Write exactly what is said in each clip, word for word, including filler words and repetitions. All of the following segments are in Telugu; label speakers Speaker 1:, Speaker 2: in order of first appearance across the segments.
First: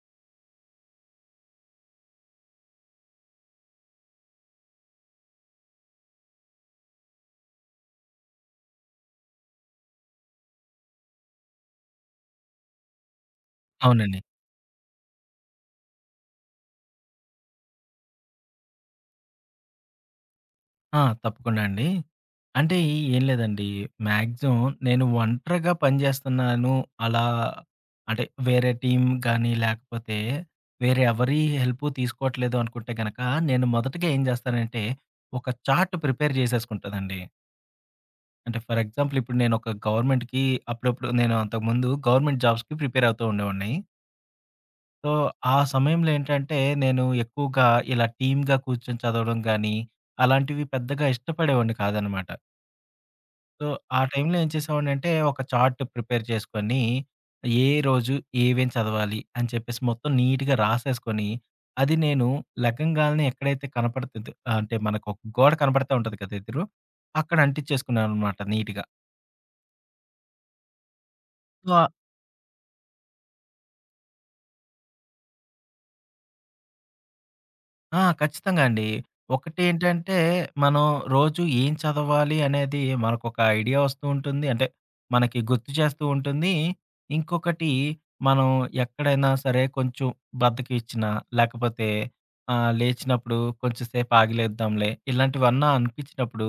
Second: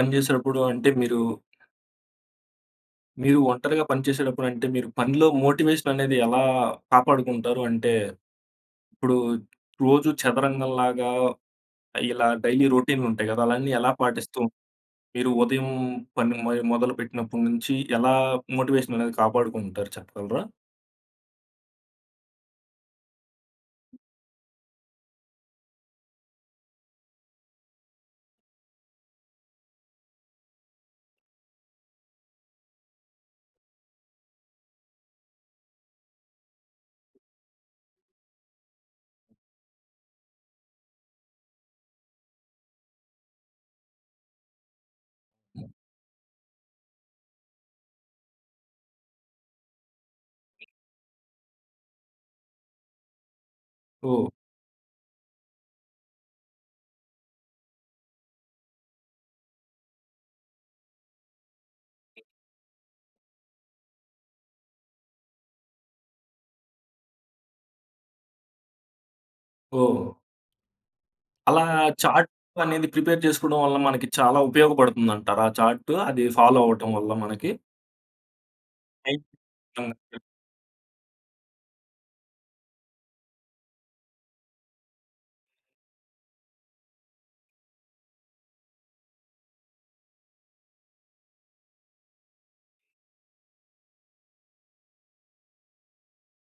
Speaker 1: పని చేసేటప్పుడు అంటే మీరు, మీరు ఒంటరిగా పని చేసేటప్పుడు అంటే మీరు పనిలో మోటివేషన్ అనేది ఎలా కాపాడుకుంటారు? అంటే ఇప్పుడు రోజు చదరంగంలాగా ఇలా డైలీ రొటీన్‌లు ఉంటాయి కదా! అలాన్నీ ఎలా
Speaker 2: అవునండి.
Speaker 1: పాటిస్తూ మీరు ఉదయం పని మొ మొదలుపెట్టినప్పటి నుంచి ఎలా మోటివేషన్ అనేది కాపాడుకుంటారు చెప్పగలరా?
Speaker 2: ఆ! తప్పకుండా అండి. అంటే ఏం లేదండి. మాక్సిమం నేను ఒంటరిగా పని చేస్తున్నాను. అలా అంటే వేరే టీమ్ గానీ, లేకపోతే వేరే ఎవరి హెల్పు తీసుకోవట్లేదు అనుకుంటే గనక, నేను మొదటగా ఏం చేస్తానంటే, ఒక చార్ట్ ప్రిపేర్ చేసేసుకుంటానండి. అంటే ఫర్ ఎగ్జాంపుల్ ఇప్పుడు నేను ఒక గవర్నమెంట్‌కి అప్పుడప్పుడు నేను అంతకుముందు గవర్నమెంట్ జాబ్స్‌కి ప్రిపేర్ అవుతూ ఉండేవాడిని. సో, ఆ సమయంలో ఏంటంటే, నేను ఎక్కువగా ఇలా టీమ్‌గా కూర్చొని చదవడం గానీ, అలాంటివి పెద్దగా ఇష్టపడేవాడిని కాదనమాట. సో, ఆ
Speaker 1: ఓహ్!
Speaker 2: టైంలో ఏం చేసేవాడినంటే, ఒక చార్ట్ ప్రిపేర్ చేసుకొని, ఏ రోజు ఏవేం చదవాలి అని చెప్పేసి మొత్తం నీట్‌గా రాసేసుకొని, అది నేను లెగంగాల్నే ఎక్కడైతే కనపడుతదో అంటే మనకు ఒక గోడ కనపడతా ఉంటది కదా ఎదురు, అక్కడ అంటించేసుకున్నాననమాట నీట్‌గా.
Speaker 1: ఓహ్! అలా చార్ట్ అనేది ప్రిపేర్ చేసుకోవడం వల్ల మనకి చాలా ఉపయోగపడుతుందంటారా? ఆ చార్ట్ అది ఫాలో అవ్వటం వల్ల మనకి?
Speaker 2: ఆ! ఖచ్చితంగా అండి. ఒకటేంటంటే, మనం రోజు ఏం చదవాలి అనేది మనకొక ఐడియా వస్తూ ఉంటుంది. అంటే, మనకి గుర్తు చేస్తూ ఉంటుంది. ఇంకొకటి మనం ఎక్కడైనా సరే కొంచెం బద్ధకిచ్చినా, లేకపోతే ఆహ్, లేచినప్పుడు కొంచెం సేపు ఆగి లేద్దాంలే ఇలాంటివన్నా అనిపించినప్పుడు,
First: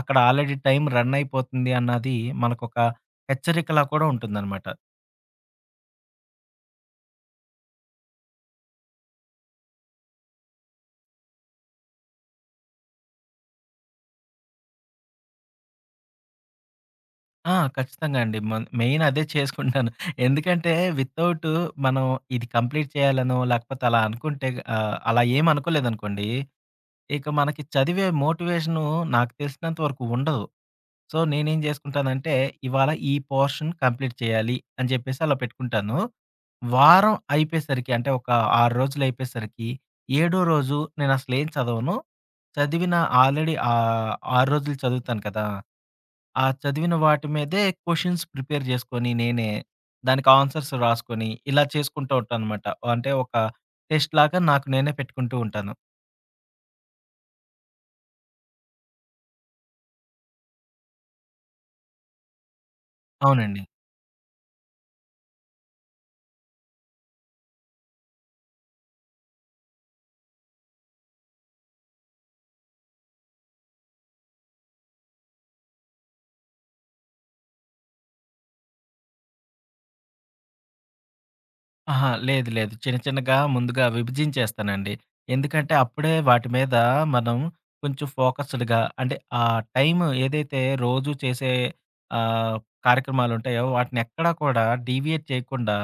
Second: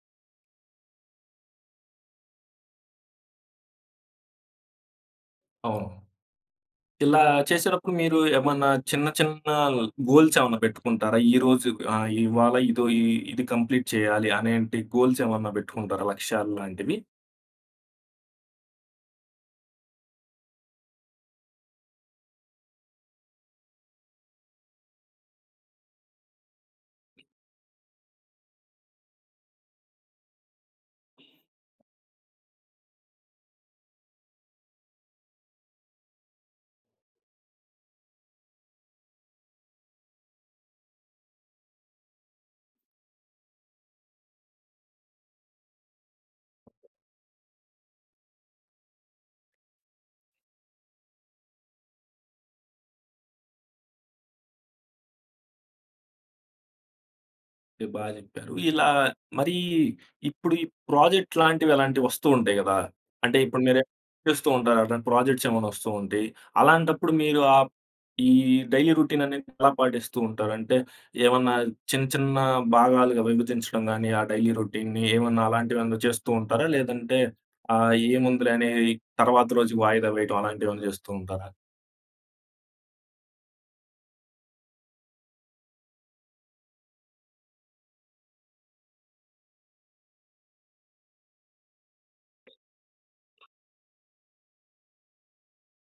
Speaker 2: అక్కడ ఆల్రెడీ టైం రన్ అయిపోతుంది అన్నది మనకొక హెచ్చరికలా కూడా ఉంటుందనమాట.
Speaker 1: అవును. ఇలా చేసేటప్పుడు మీరు ఏమన్నా చిన్న చిన్న గోల్స్ ఏమన్నా పెట్టుకుంటారా? ఈరోజు ఆహ్, ఇవాళ ఇదో ఇ ఇది కంప్లీట్ చేయాలి అనేంటి గోల్స్ ఏమన్నా పెట్టుకుంటారా లక్ష్యాలు లాంటివి?
Speaker 2: ఆ! ఖచ్చితంగా అండి. మన్ మెయిన్ అదే చేసుకుంటాను. ఎందుకంటే వితౌట్ మనం ఇది కంప్లీట్ చేయాలనో, లేకపోతే అలా అనుకుంటే ఆహ్, అలా ఏమి అనుకోలేదనుకోండి, ఇక మనకి చదివే మోటివేషను నాకు తెలిసినంత వరకు ఉండదు. సో, నేనేం చేసుకుంటానంటే, ఇవాళ ఈ పోర్షన్ కంప్లీట్ చేయాలి అని చెప్పేసి అలా పెట్టుకుంటాను. వారం అయిపోయేసరికి అంటే ఒక ఆరు రోజులు అయిపోయేసరికి, ఏడో రోజు నేనసలేం చదవను. చదివిన ఆల్రెడీ ఆహ్, ఆరు రోజులు చదువుతాను కదా! ఆ చదివిన వాటి మీదే క్వెషన్స్ ప్రిపేర్ చేసుకొని నేనే, దానికి ఆన్సర్స్ రాసుకొని, ఇలా చేసుకుంటూ ఉంటాననమాట. అంటే ఒక టెస్ట్ లాగా నాకు నేనే పెట్టుకుంటూ ఉంటాను.
Speaker 1: ఓకే. బా జెప్పారు. ఇలా మరి ఇప్పుడు ఈ ప్రాజెక్ట్ లాంటివి అలాంటివి వస్తూ ఉంటాయి గదా! అంటే ఇప్పుడు
Speaker 2: అవునండి.
Speaker 1: మీరు చేస్తూ ఉంటారు. అట్లాంటి ప్రాజెక్ట్స్ ఏమైనా వస్తూ ఉంటయి. అలాంటప్పుడు మీరు ఆహ్, ఈ డైలీ రొటీన్ అనేది ఎలా పాటిస్తూ ఉంటారు? అంటే ఏమన్నా చిన్న చిన్న భాగాలుగా విభజించడం గాని, ఆ డైలీ రొటీన్‌ని ఏమన్నా అలాంటివేమన్నా చేస్తూ ఉంటారా? లేదంటే ఆహ్, ఏముందిలే అనేది తర్వాత రోజుకి వాయిదా వేయటం అలాంటివేమన్నా చేస్తూ ఉంటారా?
Speaker 2: అహా! లేదు, లేదు. చిన్న చిన్నగా ముందుగా విభజించేస్తానండి. ఎందుకంటే అప్పుడే వాటి మీద మనం కొంచెం ఫోకస్డ్‌గా అంటే ఆ టైమ్ ఏదైతే రోజు చేసే ఆహ్, కార్యక్రమాలుంటాయో వాటిని ఎక్కడా కూడా డీవియేట్ చేయకుండా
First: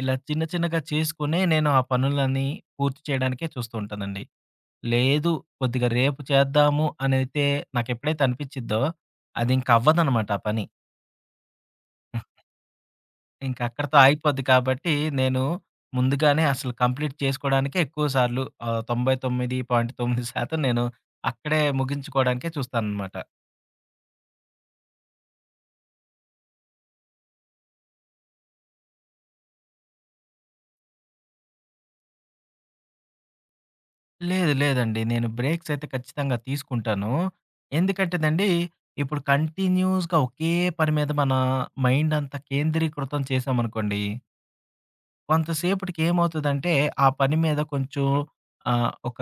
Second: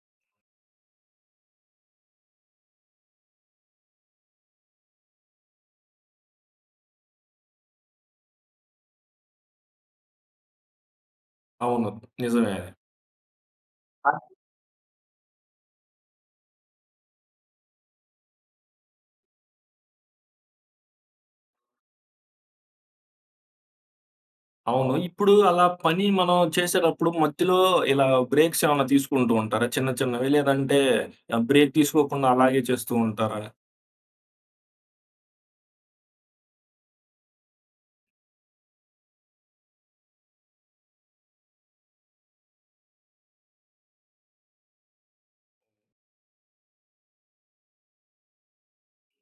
Speaker 2: ఇలా చిన్న చిన్నగా చేసుకునే నేను ఆ పనులన్నీ పూర్తి చేయడానికే చూస్తూ ఉంటానండి. లేదు. కొద్దిగా రేపు చేద్దాము అనైతే నాకెప్పుడైతే అనిపిచ్చిద్దో, అదింక అవ్వదనమాట ఆ పని.
Speaker 1: అవును. నిజమే.
Speaker 2: ఇంక అక్కడితో ఆగిపోద్ది కాబట్టి, నేను ముందుగానే అసలు కంప్లీట్ చేసుకోవడానికే ఎక్కువ సార్లు ఆహ్, తొంభై తొమ్మిది పాయింట్ తొమ్మిది పర్సెంట్ నేను అక్కడే ముగించుకోవడానికే చూస్తాననమాట.
Speaker 1: అవును. ఇప్పుడు అలా పని మనం చేసేటప్పుడు మధ్యలో ఇలా బ్రేక్స్ ఏమన్నా తీసుకుంటూ ఉంటారా? చిన్న చిన్నవి లేదంటే ఆహ్, బ్రేక్ తీసుకోకుండా అలాగే చేస్తూ ఉంటారా?
Speaker 2: లేదు లేదండి. నేను బ్రేక్స్ అయితే ఖచ్చితంగా తీసుకుంటాను. ఎందుకంటేనండి, ఇప్పుడు కంటిన్యూయస్‌గా ఒకే పని మీద మన మైండ్ అంతా కేంద్రీకృతం చేశామనుకోండి కొంతసేపటికి ఏమవుతదంటే, ఆ పని మీద కొంచెం ఆహ్, ఒక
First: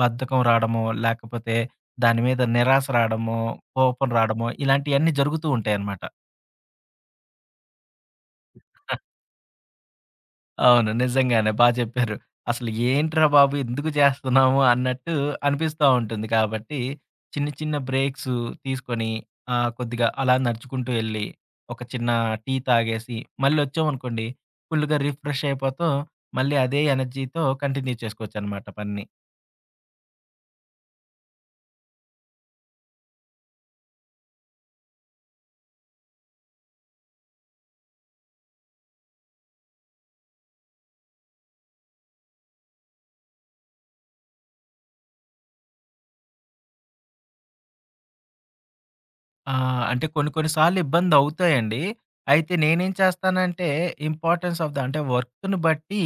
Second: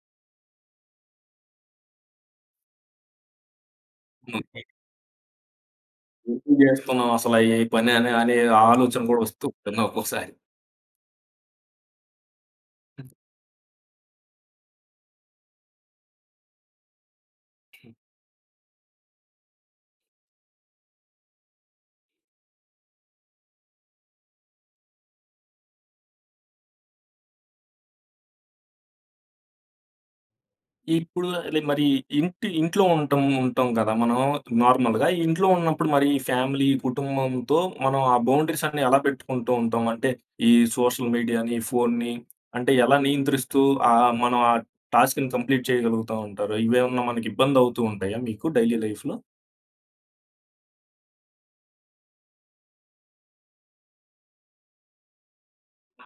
Speaker 2: బద్ధకం రాడమో, లేకపోతే దాని మీద నిరాశ రాడమో, కోపం రాడమో
Speaker 1: హ్మ్.
Speaker 2: ఇలాంటియన్నీ జరుగుతూ ఉంటాయనమాట.
Speaker 1: ఎందుకు చేస్తున్నాం అసల ఈ పని అనే అనే ఆలోచన కూడా వస్తూ ఉంటుంది ఒక్కోసారి.
Speaker 2: అవును. నిజంగానే బా చెప్పారు. అసలు ఏంట్రా బాబు! ఎందుకు చేస్తున్నాము అన్నట్టు అనిపిస్తా ఉంటుంది. కాబట్టి చిన్న చిన్న బ్రేక్సు తీసుకొని ఆహ్, కొద్దిగా అలా నడుచుకుంటూ ఎళ్లి, ఒక చిన్న టీ తాగేసి మళ్ళొచ్చామనుకోండి, ఫుల్‌గా రిఫ్రెష్ అయిపోతాం. మళ్ళీ అదే ఎనర్జీతో కంటిన్యూ చేసుకోవచ్చనమాట పనిని.
Speaker 1: ఇప్పుడు లే మరి ఇంటి ఇంట్లో ఉంటాం ఉంటాం కదా! మనం నార్మల్‌గా. ఇంట్లో ఉన్నప్పుడు మరి ఫ్యామిలీ, కుటుంబంతో మనం ఆ బౌండరీస్ అన్నీ ఎలా పెట్టుకుంటూ ఉంటాం? అంటే ఈ సోషల్ మీడియాని, ఫోన్ని అంటే ఎలా నియంత్రిస్తూ ఆహ్, మనం ఆ టాస్క్‌ని కంప్లీట్ చేయగలుగుతా ఉంటారు? ఇవేమన్నా మనకి ఇబ్బందవుతూ ఉంటాయా మీకు డైలీ లైఫ్‌లో?
Speaker 2: ఆ! అంటే కొన్ని కొన్ని సార్లు ఇబ్బందవుతాయండి. అయితే నేనేం చేస్తానంటే ఇంపార్టెన్స్ ఆఫ్ ద అంటే వర్క్‌ని బట్టి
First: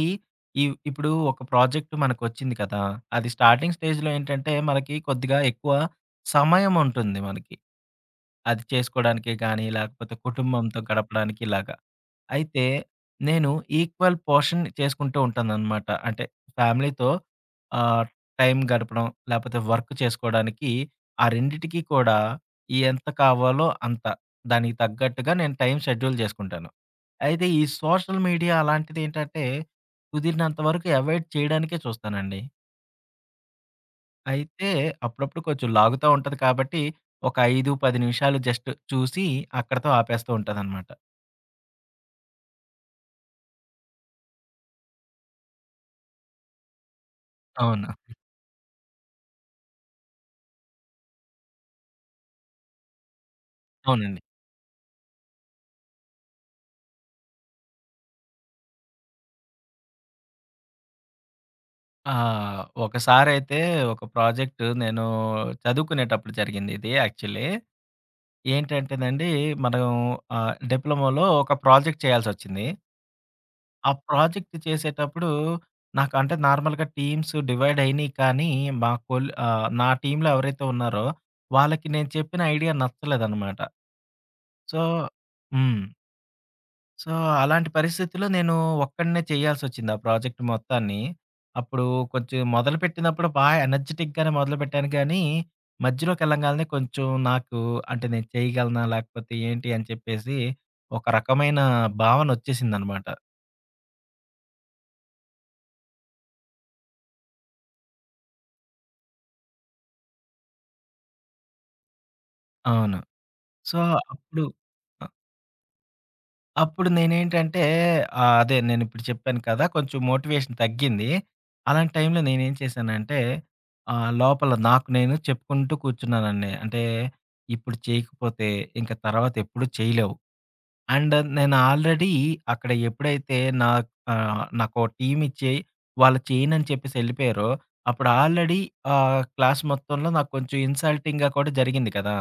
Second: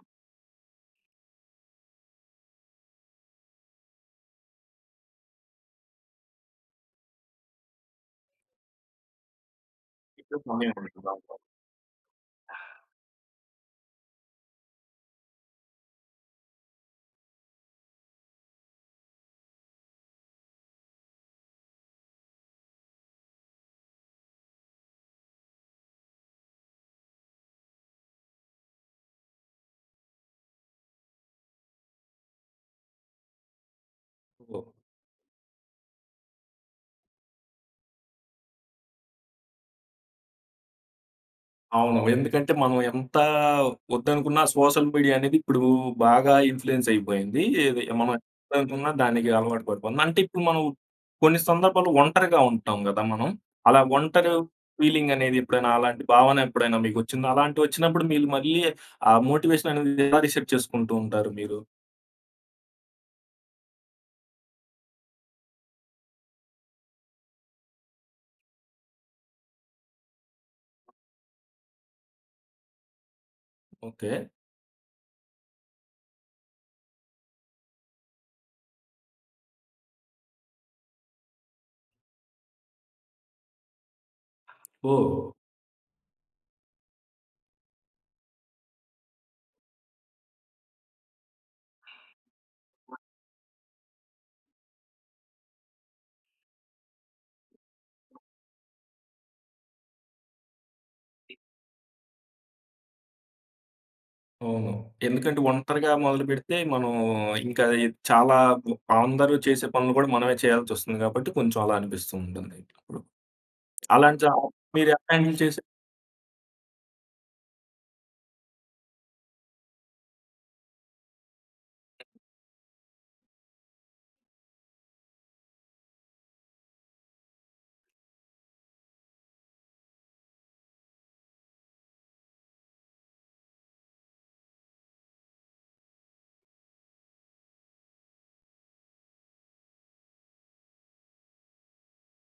Speaker 2: ఇవ్ ఇప్పుడు ఒక ప్రాజెక్ట్ మనకొచ్చింది కదా! అది స్టార్టింగ్ స్టేజ్‌లో ఏంటంటే మనకి కొద్దిగా ఎక్కువ సమయం ఉంటుంది మనకి. అది చేసుకోవడానికే గానీ, లేకపోతే
Speaker 1: ఇప్పుడు సమయం
Speaker 2: కుటుంబంతో
Speaker 1: పడుతుంది. అవును.
Speaker 2: గడపడానికి ఇలాగ. అయితే నేను ఈక్వల్ పోర్షన్ చేసుకుంటూ ఉంటాననమాట. అంటే ఫ్యామిలీతో ఆహ్, టైం గడపడం, లేపోతే వర్క్ చేసుకోవడానికి ఆ రెండిటికి కూడా ఈ ఎంత కావాలో అంత. దానికి తగ్గట్టుగా నేను టైం షెడ్యూల్ చేసుకుంటాను. అయితే ఈ సోషల్ మీడియా అలాంటిదేంటంటే కుదిరినంత వరకు అవాయిడ్ చేయడానికే చూస్తానండి.
Speaker 1: ఓహ్!
Speaker 2: అయితే అప్పుడప్పుడు కొంచెం లాగుతా ఉంటది కాబట్టి ఒక ఐదు, పది నిమిషాలు జస్ట్ చూసి అక్కడితో ఆపేస్తూ ఉంటాననమాట.
Speaker 1: అవును. ఎందుకంటే మనం ఎంత వద్దనుకున్నా సోషల్ మీడియా అనేది ఇప్పుడు బాగా ఇన్‌ఫ్లూయెన్స్ అయిపోయింది. ఏది
Speaker 2: అవును.
Speaker 1: మనం ఎంతనుకున్నా దానికి అలవాటు పడిపోతున్నాం. అంటే ఇప్పుడు మనం కొన్ని సందర్భాల్లో ఒంటరిగా ఉంటాం గదా! మనం. అలా
Speaker 2: అవునండి.
Speaker 1: ఒంటరి ఫీలింగ్ అనేది ఎప్పుడైనా అలాంటి భావన ఎప్పుడైనా మీకొచ్చిందా? అలాంటివొచ్చినప్పుడు మీరు మళ్ళీ ఆ మోటివేషన్ అనేది ఎలా రీసెట్ చేసుకుంటూ ఉంటారు మీరు?
Speaker 2: ఆ! ఒకసారైతే ఒక ప్రాజెక్ట్ నేను చదువుకునేటప్పుడు జరిగింది ఇది యాక్చువల్లీ. ఏంటంటేనండి మనం ఆహ్, డిప్లొమాలో ఒక ప్రాజెక్ట్ చేయాల్సొచ్చింది. ఆ
Speaker 1: ఓకే.
Speaker 2: ప్రాజెక్ట్ చేసేటప్పుడు నాకు అంటే నార్మల్‌గా టీమ్స్ డివైడ్ అయినియి కానీ మా కొల్ ఆహ్, నా టీమ్‌లో ఎవరైతే ఉన్నారో వాళ్ళకి నేను చెప్పిన ఐడియా నచ్చలేదనమాట. సో
Speaker 1: ఓహ్!
Speaker 2: హ్మ్. సో, అలాంటి పరిస్థితిలో నేను ఒక్కడినే చేయాల్సొచ్చింది ఆ ప్రాజెక్ట్ మొత్తాన్ని. అప్పుడు కొంచెం మొదలుపెట్టినప్పుడు బా ఎనర్జిటిక్‌గానే మొదలుపెట్టాను గానీ, మధ్యలోకెళ్ళంగాల్నే కొంచెం నాకు అంటే నేను చేయగలనా? లేకపోతే ఏంటి? అని చెప్పేసి ఒక రకమైన భావనొచ్చేసిందనమాట.
Speaker 1: అవును. ఎందుకంటే ఒంటరిగా మొదలుపెడితే మనం ఇంకా అది చాలా అందరూ చేసే పనులు కూడా మనమే చేయాల్సొస్తుంది కాబట్టి కొంచెం అలా అనిపిస్తూ ఉంటుంది.
Speaker 2: అవును.
Speaker 1: ఇప్పుడు
Speaker 2: సో,
Speaker 1: అలాంటి జా
Speaker 2: అప్పుడు
Speaker 1: మీరు ఎలా హ్యాండిల్ చేసారు?
Speaker 2: అప్పుడు నేనేంటంటే ఆహ్, అదే నేనిప్పుడు చెప్పాను కదా! కొంచెం మోటివేషన్ తగ్గింది. అలాంటి టైంలో నేనేం చేశానంటే ఆహ్, లోపల నాకు నేను చెప్పుకుంటూ కూర్చున్నానండి. అంటే ఇప్పుడు చేయకపోతే ఇంక తర్వాత ఎప్పుడు చేయలేవు. అండ్ నేను ఆల్రెడీ అక్కడ ఎప్పుడైతే నా ఆహ్, నాకో టీమ్ ఇచ్చి వాళ్ళు చేయనని చెప్పేసి ఎళ్ళిపోయారో అప్పుడు ఆల్రెడీ ఆహ్, క్లాస్ మొత్తంలో నాకు కొంచెం ఇన్సల్టింగ్‌గా కూడా జరిగింది కదా!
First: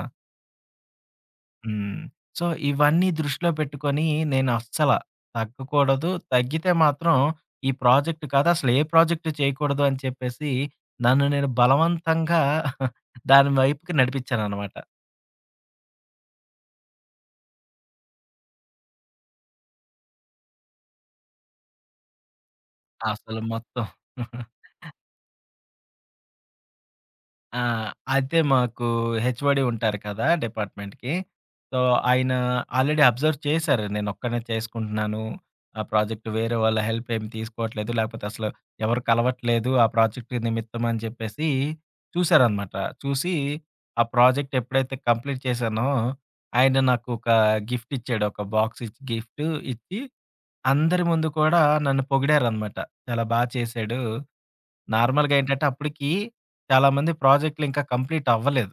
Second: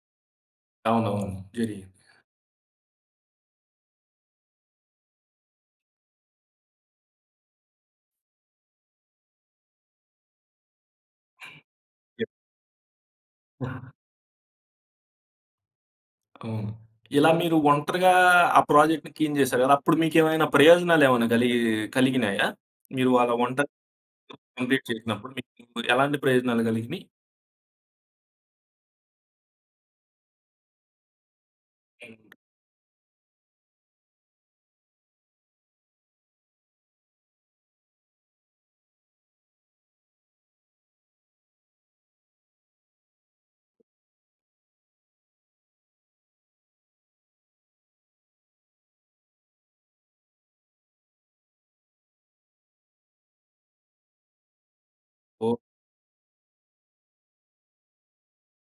Speaker 1: అవునవును. జరిగింది.
Speaker 2: హ్మ్. సో, ఇవన్నీ దృష్టిలో పెట్టుకొని నేను అస్సల తగ్గకూడదు. తగ్గితే మాత్రం ఈ ప్రాజెక్ట్ కాదు అసలు ఏ ప్రాజెక్ట్ చేయకూడదు అని చెప్పేసి నన్ను నేను
Speaker 1: యెస్.
Speaker 2: బలవంతంగా దాని వైపుకి నడిపించాననమాట.
Speaker 1: అవును. ఇలా మీరు ఒంటరిగా ఆ ప్రాజెక్ట్‌ని క్లీన్ చేశారు కదా! అప్పుడు మీకేమైనా ప్రయోజనాలు ఏమైనా కలిగి కలిగినాయా? మీరు అలా
Speaker 2: అసలు
Speaker 1: ఒంటరిగా
Speaker 2: మొత్తం.
Speaker 1: కంప్లీట్ చేసినప్పుడు మీకు ఎలాంటి ప్రయోజనాలు కలిగినియి?
Speaker 2: ఆ! అయితే మాకు హెచ్ఓడి ఉంటారు కదా! డిపార్ట్‌మెంట్‌కి. సో, ఆయన ఆల్రెడీ అబ్జర్వ్ చేశారు. నేనొక్కడినే చేసుకుంటున్నాను. ఆ ప్రాజెక్ట్ వేరే వాళ్ళ హెల్ప్ ఏమి తీసుకోవట్లేదు. లేకపోతే అసలు ఎవరు కలవట్లేదు. ఆ ప్రాజెక్ట్ నిమిత్తం అని చెప్పేసి చూశారనమాట. చూసి ఆ ప్రాజెక్ట్ ఎప్పుడైతే కంప్లీట్ చేశానో, ఆయన నాకు ఒక గిఫ్ట్ ఇచ్చాడు. ఒక బాక్స్ ఇచ్చి గిఫ్ట్ ఇచ్చి అందరి ముందు కూడా నన్ను పొగిడారనమాట. చాలా బా చేశాడు. నార్మల్‌గా
Speaker 1: ఓహ్!
Speaker 2: ఏంటంటే అప్పటికి చాలామంది ప్రాజెక్ట్‌లు ఇంకా కంప్లీట్ అవ్వలేదు.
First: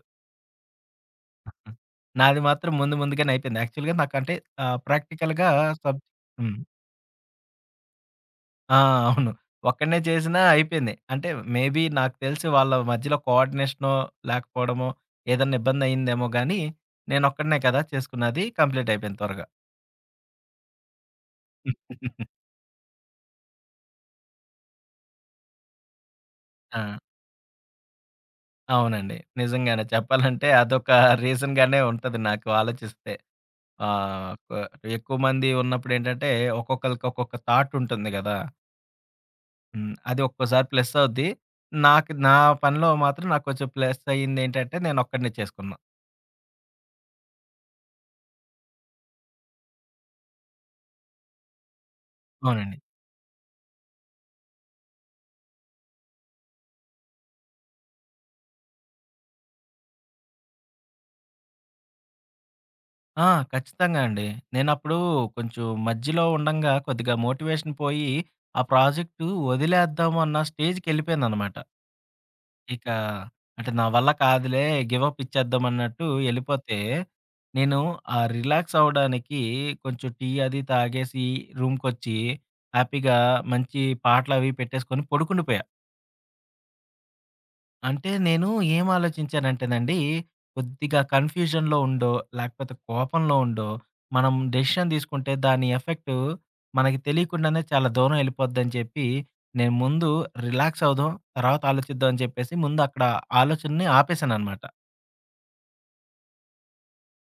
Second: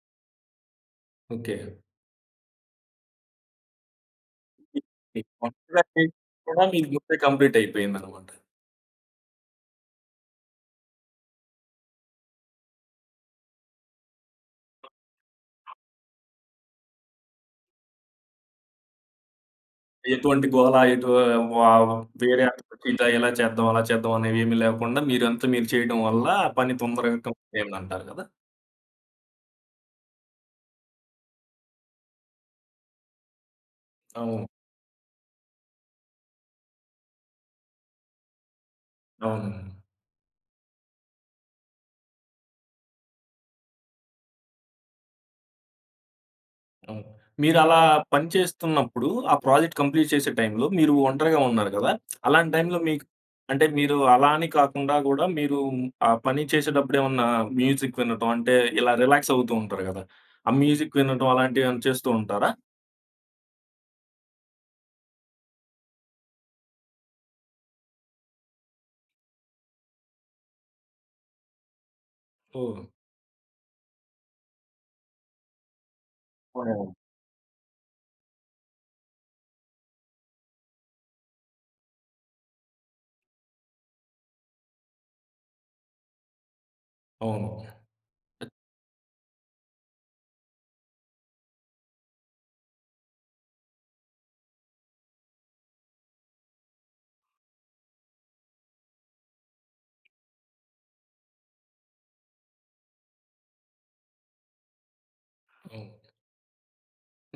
Speaker 1: ఓకే.
Speaker 2: హ్మ్. నాది మాత్రం ముందు ముందుగానే అయిపోయింది. యాక్చువల్‌గా నాకంటే ఆహ్, ప్రాక్టికల్‌గా
Speaker 1: ఒంటరిగా
Speaker 2: సబ్
Speaker 1: చేసింది
Speaker 2: హ్మ్.
Speaker 1: కూడా మీ ముందే కంప్లీట్ అయిపోయిందనమాట.
Speaker 2: ఆ! అవును. ఒక్కడినే చేసినా అయిపోయింది. అంటే మేబీ నాకు తెలిసి వాళ్ళ మధ్యలో కోఆర్డినేషనో లేకపోవడమో ఏదన్నా ఇబ్బంది అయిందేమో గానీ, నేనొక్కడినే కదా చేసుకున్నది. కంప్లీట్ అయిపోయింది త్వరగా.
Speaker 1: ఎటువంటి గోల ఎటు వా వేరే అతనికి ఇలా ఇలా చేద్దాం, అలా చేద్దాం అనేవేమి లేకుండా మీరంతా మీరు చేయడం వల్ల ఆ పని
Speaker 2: ఆ!
Speaker 1: తొందరగా కంప్లీట్ అయిందంటారు కదా!
Speaker 2: అవునండి. నిజంగానే చెప్పాలంటే అదొక రీజన్‌గానే ఉంటది నాకు ఆలోచిస్తే. ఆ!
Speaker 1: అవును.
Speaker 2: క ఎక్కువ మంది ఉన్నప్పుడేంటంటే, ఒక్కొక్కళ్ళకి ఒక్కొక్క థాట్ ఉంటుంది గదా!
Speaker 1: అవునండి.
Speaker 2: హ్మ్. అది ఒక్కోసారి ప్లస్ అవుద్ది. నాకు నా పనిలో మాత్రం నాకు కొంచెం ప్లస్ అయిందేంటంటే, నేనొక్కడినే చేసుకున్నా.
Speaker 1: అవును. మీరలా పని చేస్తున్నప్పుడు ఆ ప్రాజెక్ట్ కంప్లీట్ చేసే టైంలో మీరు ఒంటరిగా ఉన్నారు కదా! అలాంటి టైంలో
Speaker 2: అవునండి.
Speaker 1: మీకు అంటే మీరు అలా అని కాకుండా గూడా మీరు ఆ పని చేసేటప్పుడు ఏమన్నా మ్యూజిక్ వినటం అంటే ఇలా రిలాక్స్ అవుతూ ఉంటారు గదా! ఆ మ్యూజిక్ వినటం అలాంటివేమన్నా చేస్తూ ఉంటారా?
Speaker 2: ఆ! ఖచ్చితంగా అండి. నేనప్పుడు కొంచెం మధ్యలో ఉండంగా కొద్దిగా మోటివేషన్ పోయి, ఆ ప్రాజెక్టు వదిలేద్దాము అన్న స్టేజ్‌కెళ్ళిపోయాననమాట.
Speaker 1: ఓహ్!
Speaker 2: ఇక అంటే నా వల్ల కాదులే గివ్ అప్ ఇచ్చేద్దాం అన్నట్టు ఎళ్ళిపోతే,
Speaker 1: అవును.
Speaker 2: నేను ఆ రిలాక్స్ అవ్వడానికి కొంచెం టీ అది తాగేసి రూమ్‌కొచ్చి హ్యాపీగా మంచి పాటలవి పెట్టేసుకొని పడుకుండిపోయా.
Speaker 1: అవును.
Speaker 2: అంటే నేను ఏం ఆలోచించానంటేనండి, కొద్దిగా కన్‌ఫ్యూజన్‌లో ఉండో, లేకపోతే కోపంలో ఉండో, మనం డెసిషన్ తీసుకుంటే దాని ఎఫెక్టు మనకి తెలియకుండానే చాలా దూరం ఎళ్ళిపోద్దని చెప్పి, నేను ముందు రిలాక్స్ అవుదాం, తర్వాత ఆలోచిద్దాం అని చెప్పేసి ముందు అక్కడ ఆలోచనని ఆపేసాననమాట.
Speaker 1: అవును.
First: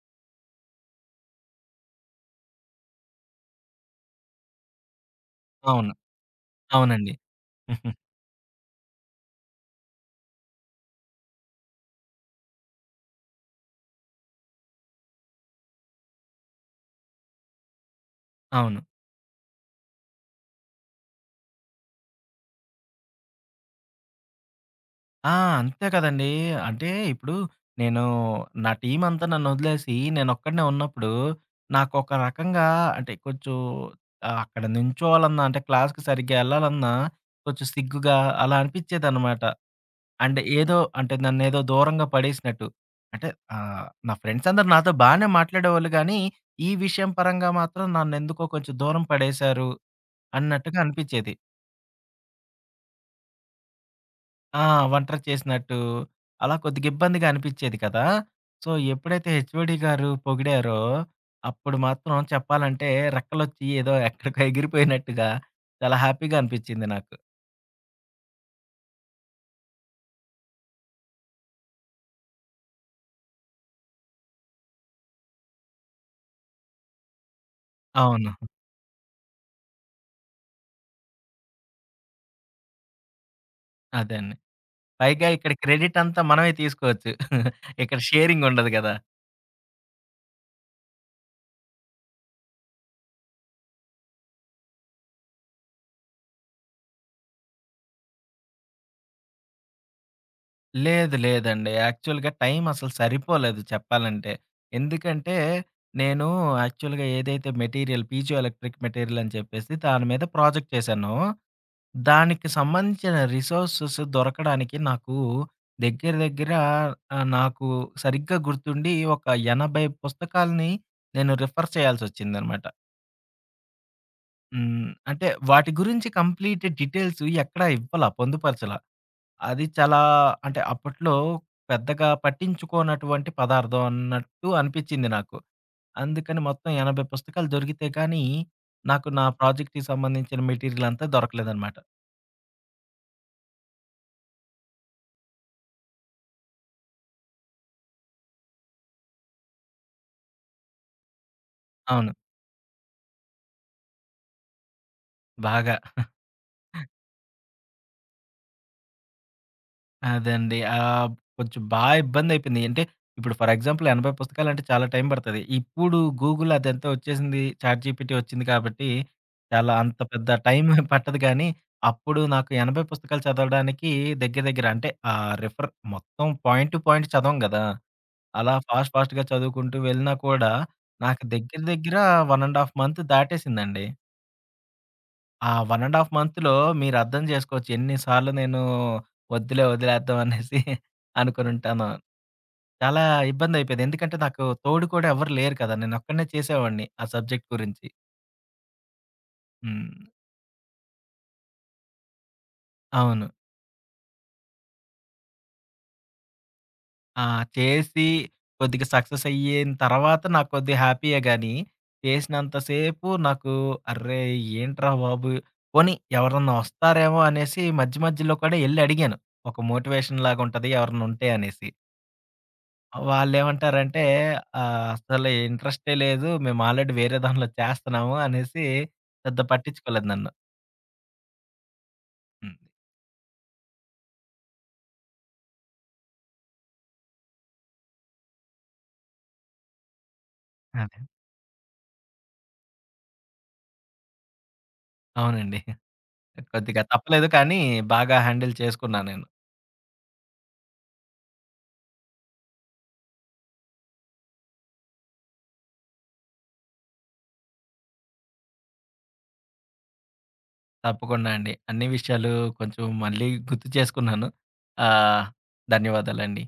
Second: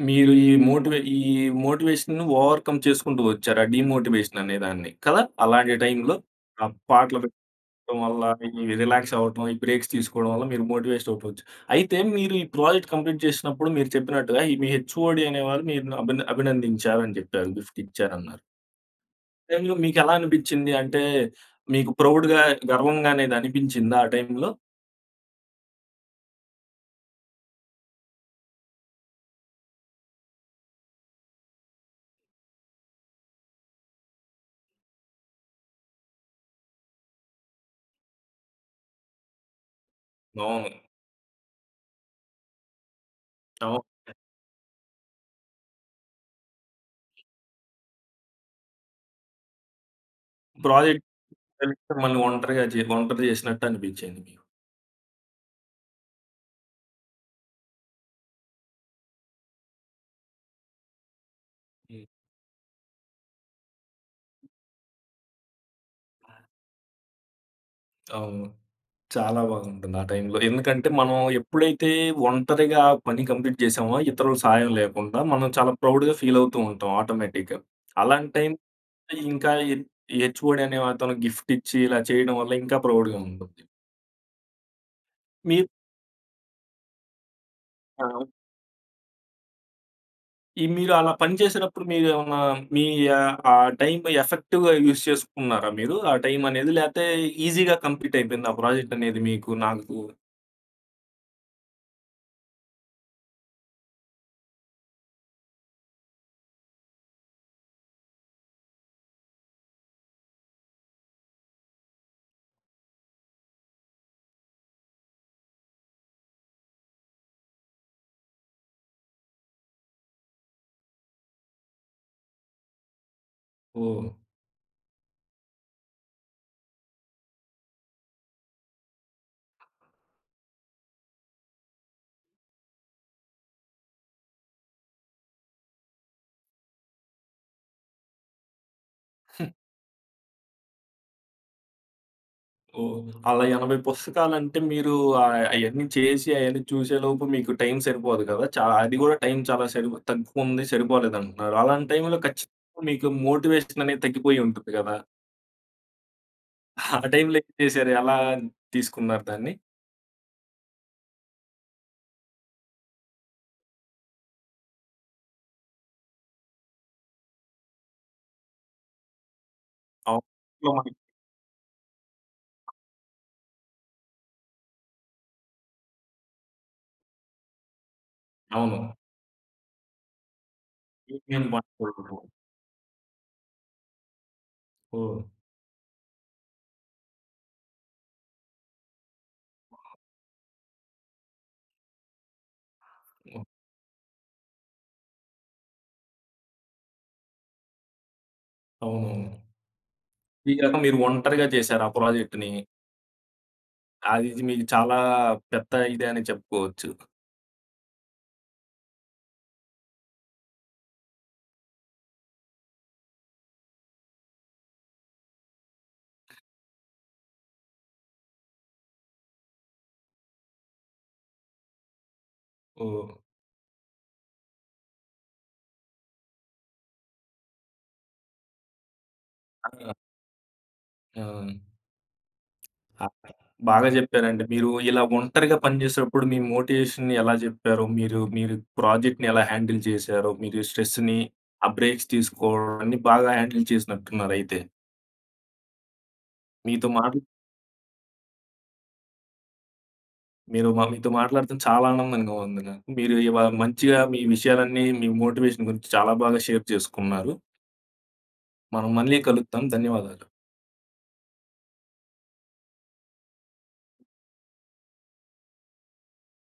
Speaker 1: మీరు ఈ మోటివే ఈ మోటివేషన్‌ని ఓవర్‌కమ్ చేసుకుంటూ వచ్చారు. ఆ డీమోటివేషన్ అనేదాన్ని. కదా! అలాంటి
Speaker 2: అవును.
Speaker 1: టైంలో ఆ
Speaker 2: అవునండి.
Speaker 1: పాటలు పెట్టడం వల్ల, ఈ రిలాక్స్ అవ్వటం, ఈ బ్రేక్స్ తీసుకోవడం వల్ల మీరు మోటివేషన్ అవ్వచ్చు. అయితే మీరు ఈ ప్రాజెక్ట్ కంప్లీట్ చేసినప్పుడు మీరు చెప్పినట్టుగా ఈ మీ హెచ్ఓడి అనేవారు మీరును అభిన అభినందించారని చెప్పారు. గిఫ్ట్ ఇచ్చారన్నారు.
Speaker 2: అవును.
Speaker 1: ఆ టైంలో మీకెలా అనిపించింది? అంటే మీకు ప్రౌడ్‌గా, గర్వంగా అనేది అనిపించిందా ఆ టైంలో?
Speaker 2: ఆ! అంతే కదండీ. అంటే ఇప్పుడు నేను నా టీమ్ అంతా నన్నొదిలేసి నేనొక్కడినే ఉన్నప్పుడు నాకొక రకంగా అంటే కొంచెం ఆహ్, అక్కడ నించోవాలన్నా అంటే క్లాస్‌కి సరిగ్గా ఎళ్ళాలన్నా కొంచెం సిగ్గుగా అలా అనిపిచ్చేదనమాట. అంటే
Speaker 1: అవును.
Speaker 2: ఏదో అంటే నన్నేదో దూరంగా పడేసినట్టు. అంటే
Speaker 1: అవును.
Speaker 2: ఆహ్, నా ఫ్రెండ్స్ అందరూ నాతో బానే మాట్లాడేవాళ్ళు గానీ, ఈ విషయం పరంగా మాత్రం నన్నెందుకో కొంచెం దూరం పడేశారు అన్నట్టుగా
Speaker 1: ప్రాజెక్ట్
Speaker 2: అనిపిచ్చేది.
Speaker 1: మిమ్మల్ని ఒంటరిగా జే ఒంటరి చేసినట్టు అనిపించింది మీకు.
Speaker 2: ఆ! ఒంటరి చేసినట్టు, అలా కొద్దిగా ఇబ్బందిగా అనిపిచ్చేది కదా! సో, ఎప్పుడైతే హెచ్ఓడి గారు పొగిడారో, అప్పుడు
Speaker 1: హ్మ్.
Speaker 2: మాత్రం చెప్పాలంటే రెక్కలొచ్చి ఏదో ఎక్కడికో ఎగిరిపోయినట్టుగా చాలా హ్యాపీగా అనిపిచ్చింది నాకు.
Speaker 1: అవును. చాలా బాగుంటుంది ఆ టైంలో. ఎందుకంటే మనం ఎప్పుడైతే ఒంటరిగా ఆ పని కంప్లీట్ చేసామో ఇతరుల సాయం లేకుండా మనం చాలా ప్రౌడ్‌గా ఫీల్ అవుతూ ఉంటాం ఆటోమేటిక్‌గా.
Speaker 2: అవును.
Speaker 1: అలాంటి టైం ఇంకా ఈ హెచ్ఓడి అనే అతను గిఫ్ట్ ఇచ్చి ఇలా చేయడం వల్ల ఇంకా ప్రౌడ్‌గా ఉంటుంది.
Speaker 2: అదే అండి. పైగా ఇక్కడ
Speaker 1: మీరు
Speaker 2: క్రెడిట్ అంతా మనమే తీసుకోవచ్చు. ఇక్కడ
Speaker 1: ఆహ్,
Speaker 2: షేరింగ్ ఉండదు గదా!
Speaker 1: ఈ మీరు అలా పని చేసేటప్పుడు మీరేమన్నా మీ ఆహ్, ఆ టైం ఎఫెక్టివ్‌గా యూజ్ చేసుకున్నారా మీరు? ఆ టైం అనేది లేతే ఈజీగా కంప్లీట్ అయిపోయిందా ప్రాజెక్ట్ అనేది మీకు నాకు?
Speaker 2: లేదు లేదండి. యాక్చువల్‌గా టైం అసలు సరిపోలేదు చెప్పాలంటే. ఎందుకంటే నేను యాక్చువల్‌గా ఏదైతే మెటీరియల్ పీజో ఎలక్ట్రిక్ మెటీరియల్ అని చెప్పేసి దాని మీద ప్రాజెక్ట్ చేశానో, దానికి సంబంధించిన రిసోర్సెస్ దొరకడానికి నాకు దగ్గర దగ్గర ఆహ్, నాకు సరిగ్గా గుర్తుండి ఒక ఎనభై పుస్తకాల్ని నేను రిఫర్ చేయాల్సొచ్చిందనమాట.
Speaker 1: ఓహ్!
Speaker 2: హ్మ్. అంటే వాటి గురించి కంప్లీట్ డీటెయిల్స్ ఎక్కడ ఇవ్వలా, పొందుపరచలా. అది చాలా అంటే అప్పట్లో పెద్దగా పట్టించుకోనటువంటి పదార్థం అన్నట్టు అనిపిచ్చింది నాకు. అందుకని మొత్తం ఎనభై పుస్తకాలు దొరికితే కానీ, నాకు నా ప్రాజెక్ట్‌కి సంబంధించిన మెటీరియల్ అంతా దొరకలేదనమాట.
Speaker 1: ఓహ్! అలా ఎనభై పుస్తకాలంటే మీరు ఆహ్, అయన్నీ చేసి, అయన్నీ చూసేలోపు మీకు టైం సరిపోదు కదా! చా అది గూడా టైం చాలా సరిపో తగ్గుకుంది, సరిపోలేదంటున్నారు. అలాంటి
Speaker 2: అవును.
Speaker 1: టైంలో ఖచ్చితంగా మీకు మోటివేషన్ అనేది తగ్గిపోయి ఉంటుంది కదా!
Speaker 2: బాగా.
Speaker 1: ఆ టైంలో ఏం చేశారు? ఎలా తీసుకున్నారు దాన్ని?
Speaker 2: అదండి. ఆహ్, కొంచెం బా ఇబ్బందయిపోయింది. అంటే ఇప్పుడు ఫర్ ఎగ్జాంపుల్ ఎనభై పుస్తకాలంటే చాలా టైం పడతది. ఇప్పుడు గూగుల్ అదంతా వచ్చేసింది. చాట్‌జీపీటీ వచ్చింది కాబట్టి చాలా అంత
Speaker 1: అవును.
Speaker 2: పెద్ద టైం
Speaker 1: మనకి
Speaker 2: పట్టదు గానీ, అప్పుడు నాకు ఎనభై పుస్తకాలు చదవడానికి దగ్గర దగ్గర అంటే ఆహ్, రిఫర్ మొత్తం పాయింట్ టు పాయింట్ చదవం గదా! అలా
Speaker 1: అవును.
Speaker 2: ఫాస్ట్ ఫాస్ట్‌గా చదువుకుంటూ వెళ్ళినా కూడా నాకు
Speaker 1: యూనియన్
Speaker 2: దగ్గర దగ్గర
Speaker 1: పాయింట్
Speaker 2: ఒకటి ½ మంత్ దాటేసిందండి.
Speaker 1: ఓహ్!
Speaker 2: ఆ ఒకటి ½ మంత్‌లో మీరర్థం జేసుకోవచ్చు. ఎన్ని సార్లు నేను వద్దులే వదిలేద్దాం అనేసి అనుకునుంటానో. చాలా
Speaker 1: ఓహ్!
Speaker 2: ఇబ్బందయిపోయేది. ఎందుకంటే నాకు తోడు కూడా ఎవ్వరు లేరు కదా! నేనొక్కడినే చేసేవాడిని ఆ సబ్జెక్ట్ గురించి.
Speaker 1: అవునవును.
Speaker 2: హ్మ్.
Speaker 1: ఈ రకం మీరు ఒంటరిగా చేశారు ఆ ప్రాజెక్ట్‌ని.
Speaker 2: అవును.
Speaker 1: అది మీకు చాలా పెద్ద ఇదే అని చెప్పుకోవచ్చు.
Speaker 2: ఆ! చేసి కొద్దిగా సక్సెస్ అయ్యిన తర్వాత నాకు కొద్దిగా హ్యాపీయే గానీ, చేసినంత సేపు నాకు అర్రే! ఏంట్రా బాబు! పోనీ ఎవరన్నా వస్తారేమో అనేసి మధ్య మధ్యలో కూడా ఎళ్లి అడిగాను. ఒక మోటివేషన్ లాగుంటది ఎవరన్నా ఉంటే అనేసి.
Speaker 1: ఓహ్!
Speaker 2: వాళ్ళేమంటారంటే, ఆహ్, అసలు ఇంట్రెస్టే లేదు. మేము ఆల్రెడీ వేరే దానిలో చేస్తన్నాము అనేసి పెద్ద
Speaker 1: ఆ!
Speaker 2: పట్టించుకోలేదు నన్ను.
Speaker 1: ఆ!
Speaker 2: హ్మ్.
Speaker 1: ఆ! బాగా జెప్పారండి. మీరు ఇలా ఒంటరిగా పనిజేసేటప్పుడు మీ మోటివేషన్‌ని ఎలా జెప్పారో, మీరు మీరు ప్రాజెక్ట్‌ని ఎలా హ్యాండిల్ చేశారో, మీరు
Speaker 2: అదే.
Speaker 1: స్ట్రెస్‌ని, ఆ బ్రేక్స్ తీసుకోవడం అన్నీ బాగా హ్యాండిల్ చేసినట్టున్నారయితే.
Speaker 2: అవునండి. కొద్దిగా
Speaker 1: మీతో మాట్లా
Speaker 2: తప్పలేదు కానీ, బాగా హ్యాండిల్ చేసుకున్నా నేను.
Speaker 1: మీరు మా మీతో మాట్లాడడం చాలా ఆనందంగా ఉంది నాకు. మీరు ఇవా మంచిగా మీ విషయాలన్నీ, మీ మోటివేషన్ గురించి చాలా బాగా షేర్ చేసుకున్నారు. మనం మళ్ళీ కలుద్దాం. ధన్యవాదాలు.
Speaker 2: తప్పకుండా అండి. అన్ని విషయాలు కొంచెం మళ్ళీ గుర్తు చేసుకున్నాను. ఆహ్, ధన్యవాదాలండి.